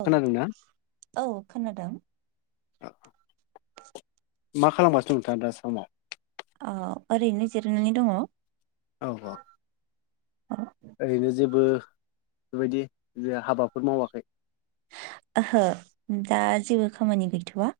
औ खोनादों ना? औ खोनादों। [unintelligible] मा खालामगासिनो नोंथाङा दा समाव ओ ओरैनो जिरायनानै दङ औ औ औ ओरैनो जेबो बेबायदि जे हाबाफोर मावाखै? ओहो दा जेबो खामानि गैथवा।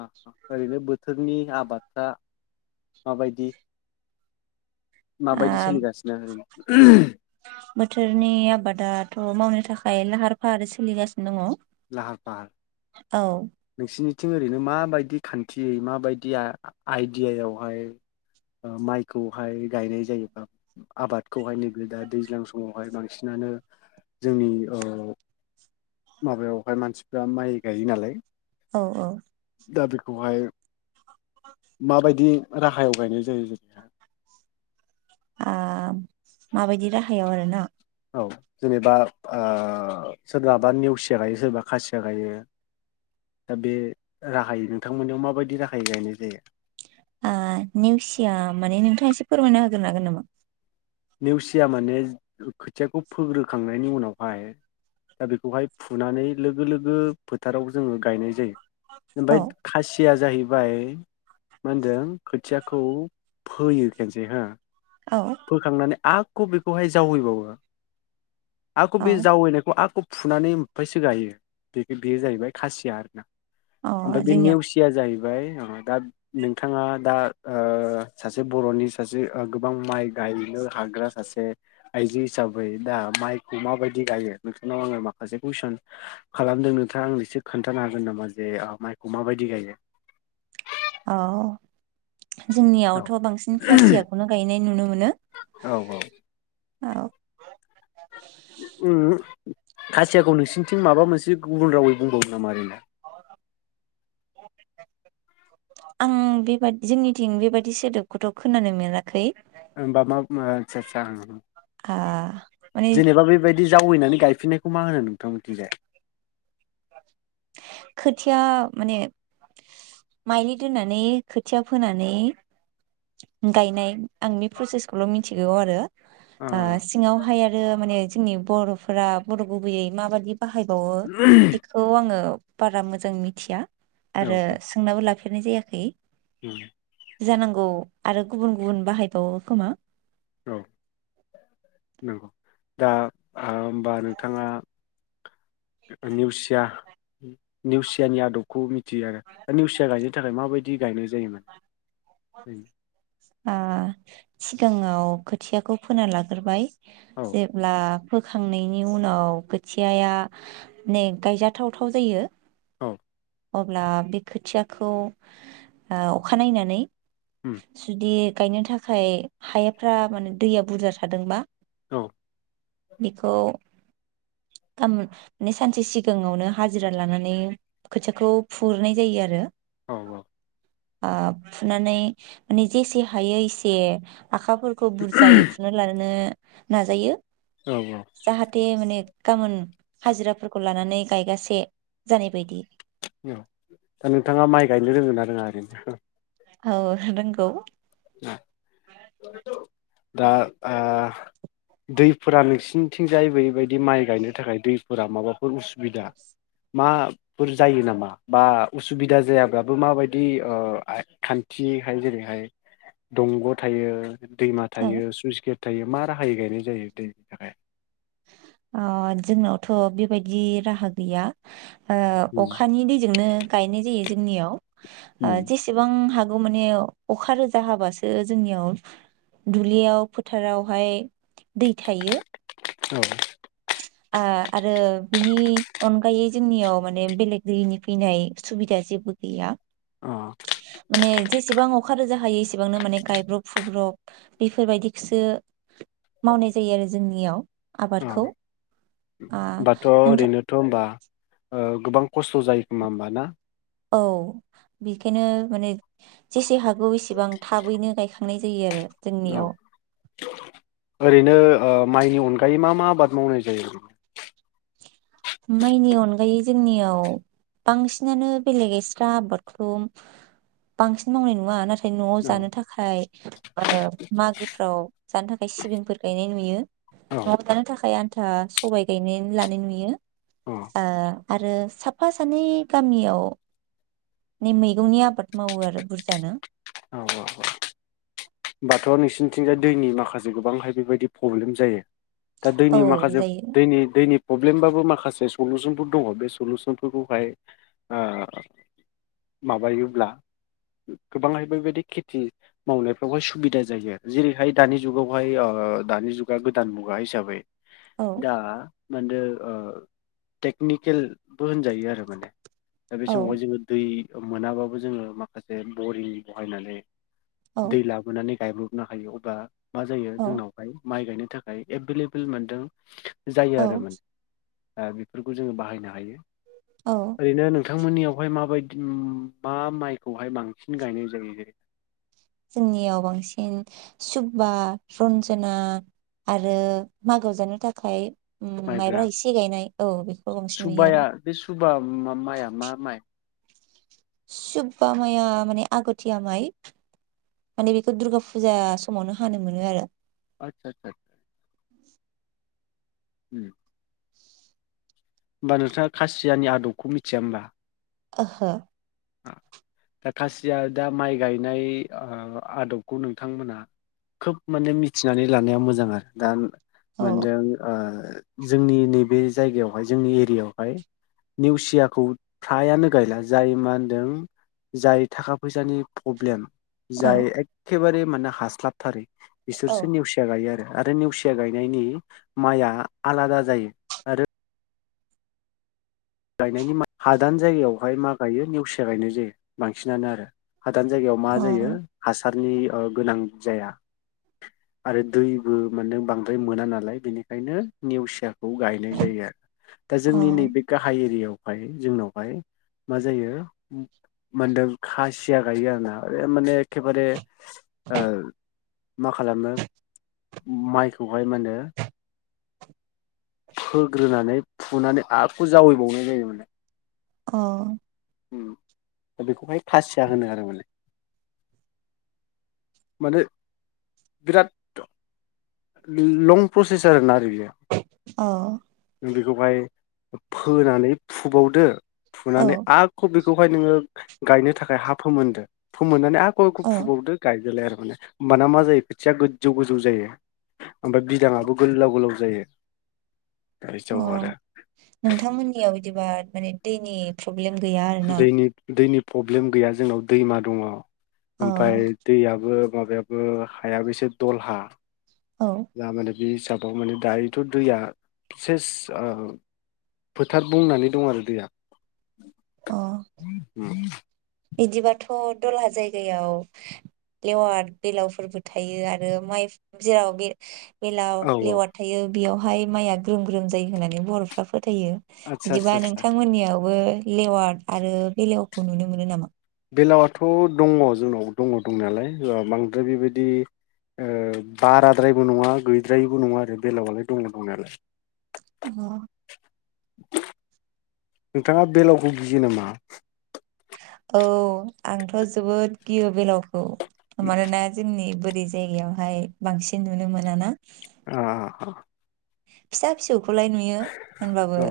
अ अ ओरैनो बोथोरनि आबादफ्रा माबायदि माबायदि आ सोलिगासिनो ओरैनो बोथोरनि आबादाथ मावनो थाखाय लाहार फाहार सोलिगासिनो दङ। लाहार फाहार नोंसिनि थिं ओरैनो माबायदि खान्थियै माबायदि आइडियायावहाय ओ माइखौहाय गायनाय जायोबा ओ आबादखौहाय नैबे दा दैज्लां समावहाय बांसिनानो जोंनि ओ माबायावहाय मानसिफ्रा माइ गायो नालाय औ औ। दा बेखौहाय माबायदि राहायाव गायनाय जायो जोंनिहा माबायदि राहायाव आरो ना? औ जेनेबा ओ सोरनाबा नेवसिया गायो सोरबा खासिया गायो दा बे राहायै नोंथांमोननियाव माबायदि राहायै गायनाय जायो? ओ नेवसिया माने नोंथाङा एसे फोरमायना होग्रोन हागोन नामा? नेवसिया माने खोथियाखौ फोग्रोखांनायनि उनावहाय दा बेखौहाय फुनानै लोगो लोगो फोथाराव जोङो गायनाय जायो। औ ओमफ्राय खासिया जाहै बाय मा होनदों खोथियाखौ फोयो खेनसे हा औ फोखांनानै आ क‌ बेखौहाय जावैबावो। आकु औ बि जावै नायखौ आकु फुनानै ओमफ्रायसो गायो बे बेयो जाहैबाय खासिया आरोना। अ ओमफ्राय बे जोंनियाव नेवसिया जाहैबाय बाय दा नोंथाङा दा ओ सासे बर'नि सासे गोबां माइ गायनो हाग्रा सासे आइजो हिसाबै दा माइखौ माबायदि गायो नोंथांनाव आङो माखासे कुइसन खालामदों। नोंथाङा आं एसे खोन्थानो हागोन नामा जे माइखौ माबायदि गायो? औ। औ जोंनियावथ‌ बांसिन खासियाखौनो गायनाय नुनो मोनो। औ औ औ। उम खासियाखौ नोंसिनिथिं माबा मोनसे गुबुन रावै बुंबावो नामा ओरैनो? आं बेबादि जोंनिथिं बेबायदि सोदोबखौथ खोनानाय मोनाखै। होमबा मा ओ आस्सा आस्सा उम। आ माने जेनेबा बेबायदि जावैनानै गाय फिननायखौ मा होनो नोंथां बिथिंजाय? खोथिया माने माइलि दोननानै खोथिया फोनानै गायनाय आं बे प्रसेसखौल ' मिथिगौ आरो। ओ सिङावहाय आरो माने जोंनि बर'फोरा बर' गुबैयै माबादि बाहायबावो बेखौ आङो बारा मोजां मिथिया। आरो सोंनाबो लाफे रनाय जायाखै। उम। जानांगौ आरो गुबुन गुबुन बाहायबावो खोमा। औ नंगौ। दा ओ ओमबा नोंथाङा नेउसिया नेउसियानि आदबखौ मिथ यो आरो दा नेवसिया गायनो थाखाय माबाय दि गायनाय जायोमोन उम? ओ सिगाङाव खोथियाखौ फोना लाग्रोबाय औ जेब्ला फोखांनायनि उनाव खोथियाया ने गायजाथावथाव जायो औ अब्ला बे खोथियाखौ ओ अखा नायनानै उम जुदि गायनो थाखाय हायाफ्रा माने दैया बुरजा थादोंबा औ बेखौ गामो माने सानसे सिगाङावनो हाजिरा लानानै खोथियाखौ फुग्रोनाय जायो आरो। औ औ ओ फुनानै माने जेसे हायो एसे आखाफोरखौ बुरजायै फुना लाग्रोनो नाजायो। औ औ जाहाथे माने गाबोन हाजिराफोरखौ लानानै गायगासे जानाय बायदि। औ दा नोंथाङा माइ गायनो रोंङोना रोङा ओरैनो? औ रोंगौ। दा आ दैफोरा नोंसिनिथिंजाय बेबायदि माइ गायनो थाखाय दैफोरा माबाफोर उसु बिदा मा फोर जायो नामा बा उसुबिदा जायाब्लाबो माबायदि ओ आ खान्थिहाय जेरैहाय दंग थायो दैमा औ थायो सुइस गेट थायो मा राहायै गायनाय जायो दैनि थाखाय? ओ जोंनावथ बेबायदि राहा गैया। ओ अखानि दैजोंनो गायनाय जायो जोंनियाव। उम जेसेबां हा गौ माने अखा रोजा हाबासो जोंनियाव दुब्लियाव फोथारावहाय दै थायो। औ ओ आरो बिनि अनगायै जोंनियाव माने बेलेग दैनि फैनाय सुबिदा जेबो गैया। अ माने जेसेबां अ अखा रोजा हायो इसेबांनो माने गायब्रब फुब्रब बेफोरबायदिखौसो मावनाय जायो आरो जोंनियाव आबादखौ। आ दाथ नोंथां ओरैनोथम बा ओ गोबां खस्थ जायो खोमा ओमबा ना? औ बेखायनो माने जेसे हाग गौ इसेबां थाबैनो गायखा खांनाय जायो आरो औ जोंनियाव ओरैनो ओ माइनि अनगायै मा मा आबाद मावनाय जायो? माइनि अनगायै जोंनियाव बांसिनानो बेलेग एस्रा आबादखौ बांसिन मावनाय नुआ नाथ थाय नआव औ जानो थाखाय ओ मागोफ्राव जानो थाखाय सिबिंफोर गायनाय नुयो औ नआव जानो थाखाय आन था सबाइ गायनेन लानाय नुयो। अ ओ आरो साफा सानै गामियाव नि मैगंनि आबाद मावो आरो बुरजानो। ओमबाथ नोंसिनिथिंजाय दैनि माखासे गोबांहाय बेबायदि पब्लेम जायो। दा दैनि औ माखासे जायो दैनि दैनिब पब्लेमबाबो माखासे सलुसनफोर दङ बे सलुसनफोरखौहाय ओ माबायोब्ला गोबांहाय बेबायदि खेथि मावनायफ बेवहाय सुबिदा जायो आरो जेरैहाय दानि जुगावहाय ओ दानि जुगा गोदान मुगा हिसाबै औ दा माहोनदों ओ टेकनिकेलबो होनजायो आरो माने। दा बे औ समावहाय जोङो दै मोनाबाबो जोङो माखासे बरिं बहायनानै औ दै लाबोनानै गायब्रबनो हायो अब्ला मा जायो औ जोंनावहाय माइ गायनो थाखाय एबेलेबोल मोनदों। जायो औ आरो माने ओ बेफोरखौ जोङो बाहायनो हायो। औ ओरैनो नों थांमोननियावहाय माबायदि मा माइखौहाय बांसिन गायनाय जायो जेरै जोंनियाव बांसिन सुबा रन्जना आरो मागो जानो थाखाय उम माइब्रा एसे गायनाय औ बेखौ बांसिन नुयो आरो सुबाया बे सुबा मा माइआ मा माइ? सुबा माया माने आगथिया माइ माने बेखौ दुर्गा फुजा समावनो हानो मोनो आरो [unintelligible] [inaudible] उम ओमबा नोंस्रा खासियानि आदबखौ मिथिया ओमबा ओहो दा खासिया दा माइ गायनाय ओ आदबखौ नोंथांमोनहा खोब माने मिथिनानै लानाया मोजां आरो दा औ मोनदों ओ जोंनि नैबे जायगायावहाय जोंनि एरियायावहाय नेवसियाखौ फ्रायानो गायला जाय माहोन दों जाय थाखा फैसानि प्रब्लेम जाय एखेबारे माने हास्लाबथारै औ बिसोरसो नेवसिया गायो आरो आरो नेवसिया गायनायनि माइआ आलादा जायो आरो गायनायनि मा हादान जायगायावहाय मा गायो नेवसिया गायनाय जायो बांसिनानो आरो हादान जायगायाव मा जायो औ हास सारनि ओ गोनां जाया आरो दैबो माने बांद्राय मोना नालाय बेनिखायनो नेवसियाख खौ गायनाय जायो आरो दा अ जोंनि नैबे गाहाय एरियाव हाय जोंनावहाय मा जायो मोनदों खासिया गायो आरोना माने एखेबारे ओ माख खालामो माइखौहाय मा होनो फोग्रोनानै फुनानै आख जावैबावनाय जायो माने अ दा बेखौहाय खाासिया होनो आरो माने। माने बिराद लं प्रसेस आरोना आरो बियो बिखौहाय फोनानै फुबावदो अ फुनानै औ आख बेख खौहाय नोङो गायनो थाखाय हा फोमोनदो फोमोननानै आ ख एखौ औ फुबावदो गायदोलाय आरो होमबाना मा जायो खोथिया गोजौ गोजौ जायो। ओमफ्राय बिदाङाबो गोलाव गोलाव जायो। अ गायजाव आरो नोंथांमोननियाव दिबा माने दैनि प्रब्ल दैनि दैनि प्रब्लेम गैया जोंनाव दैमा दङ। अ ओमफ्राय दैयाबो माबायाबो हायाबो एसे दलहा औ [unintelligible] बे हिसाबाव माने दायोथ' दैया सेस ओ फोथार बुंनानै दं आरो दैया। [unintelligible] इदिबाथ' दलाहा जायगायाव लेवार बेलावफोरबो थायो आरो माइ जेराव बे बेलाव औ औ लेवार थायो बेयावहाय माइआ ग्रोम ग्रोम जायो होननानै बरफ्रा फो थायो आदसा आदसा बिदिबा आदसा नोंथांमोननियावबो लेवार्ड आरो बेलेव खौ नुनो मोनो नामा बेलावथ दङ जोंनाव दङ दं नालाय बांद्राय बेबायदि ओ बाराद्रायबो नङा गैद्रायबो नङा आरो बेलावलाय दङ दं नालाय अ नोंथाङा बेलावखौ गियो नामा औ आंथ' जोबोद गियो बेलाव औ मानोना जोंनि बोर बे जायगायावहाय बांसिन नुनो मोना ना अ फिसा फिसौ बेखौलाय नुयो होनबाबो औ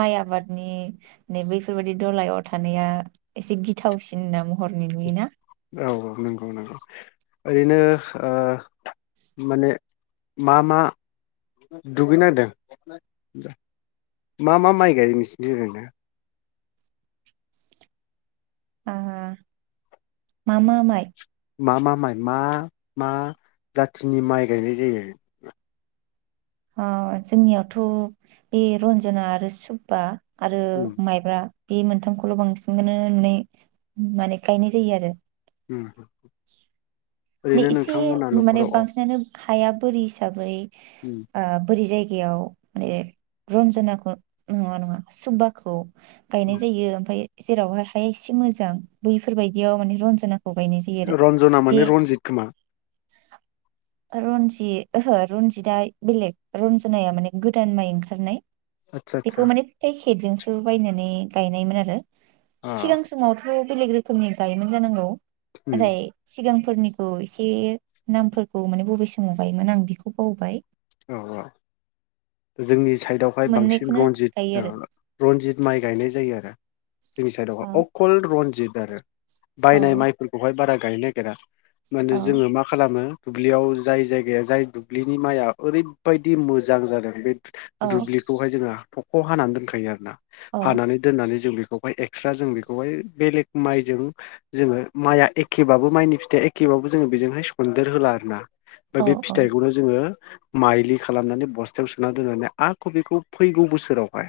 माइ आबादनि नै बैफोरबायाददि दलायाव थानाया एसे गिथावसिना महरनि नुयोना औ औ नंगौ नंगौ ओरैनो ओ माने मा मा दुगैनागेरदों मा मा माइ गायो नोंसोरनिथिं ओरैनो ओ मा मा माइ मा मा माइ मा मा जाथिनि माइ गायनाय जायो ओ‌ जोंनियावथ' बे रन्जना आरो सुब्बा आरो उम माइब्रा बे मोनथामखौल बांसिननो नुनाय माने गायनाय जायो आरो ओम माने ओरैनो एसे नोंथांमोना माने नखराव अ बांसिनानो हाया बोरि हिसाबै ओम ओ बोरि जायगायाव माने रन्जनाखौ नङा नङा सुबभाखौ गायनाय उम जायो ओमफ्राय जेरावहाय हाया एसे मोजां बैफोरबाय दियाव माने रन्जना रन्जना माने रनजित खोमा रनजित ओहो रनजिदाइ बेलेग रन्जनाया माने गोदान माइ ओंखारनाय आदसा आदसा बेखौ माने‌ फेस केेटजोंसो बायनानै गायनायमोन आरो अ सिगां समावथ बेलेग रोखोमनि गायोमोन जानांगौ उम नाथाय सिगां फोरनिखौ एसे नामफोरखौ माने बबे समाव गायोमोन आं बेखौ बावबाय औ औ जोंनि साइदआवहाय बांसिन मोननैखौनो गायो रनजित आरो रनजित माइ गायनाय जायो आरो जोंनि साइड अकल रनजित [unintelligible] औ बायनाय मायफोरखौहाय बारा गायनो नागेरा माने औ जोङो मा खालामो दुब्लियाव जाय जायगाया जाय दुब्लिनि मायआ ओरैबायदि मोजां जादों बे औ दुब्लिखौहाय जोङो थख' हानानै दोनखायो आरो ना औ हानानै दोननानै जों बे खौहाय एक्सट्रा जों बेखौहाय बेलेग मायजों जोङो मायआ एखेबाबो मायनि फिथाइया एखेबाबो जोङो बेजोंहाय सन्देर होला आर ना ओमफ्राय औ बे फिथाइखौनो जोङो माइलि खालामनानै बस्थायाव सोना दोननानै आक बिखौ फैगौ बोसोरावहाय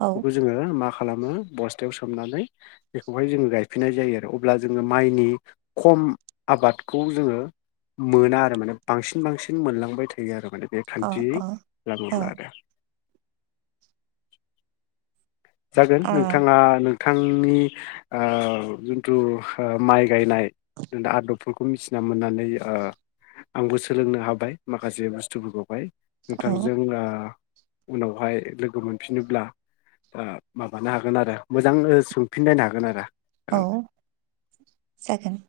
औ बेखौ जोङो मा खा लामो बस्थायाव सोमनानै बेखौहाय जोङो गायफिननाय जायो आरो अब्ला जोङो मायनि खम आबादखौ जोङो मोना आरो माने बांसिन बांसिन मोनलांबाय थायो आरो। माने बे औ खान्थियै औ लाबोब्ला आरो जागोन औ नोंथाङा नों थांनि आ जिनथु माय गायनाय आदबफोरखौ मिथिना मोननानै आंबो सोलोंनो हाबाय माखासे बुस्थुफोरखौहाय औ नोंथांजों ओ उनावहाय लोगो मोनफिनोब्ला ओ माबानो हागोन आरो मोजां सोंफिनलायनो हागोन आरो औ जागोन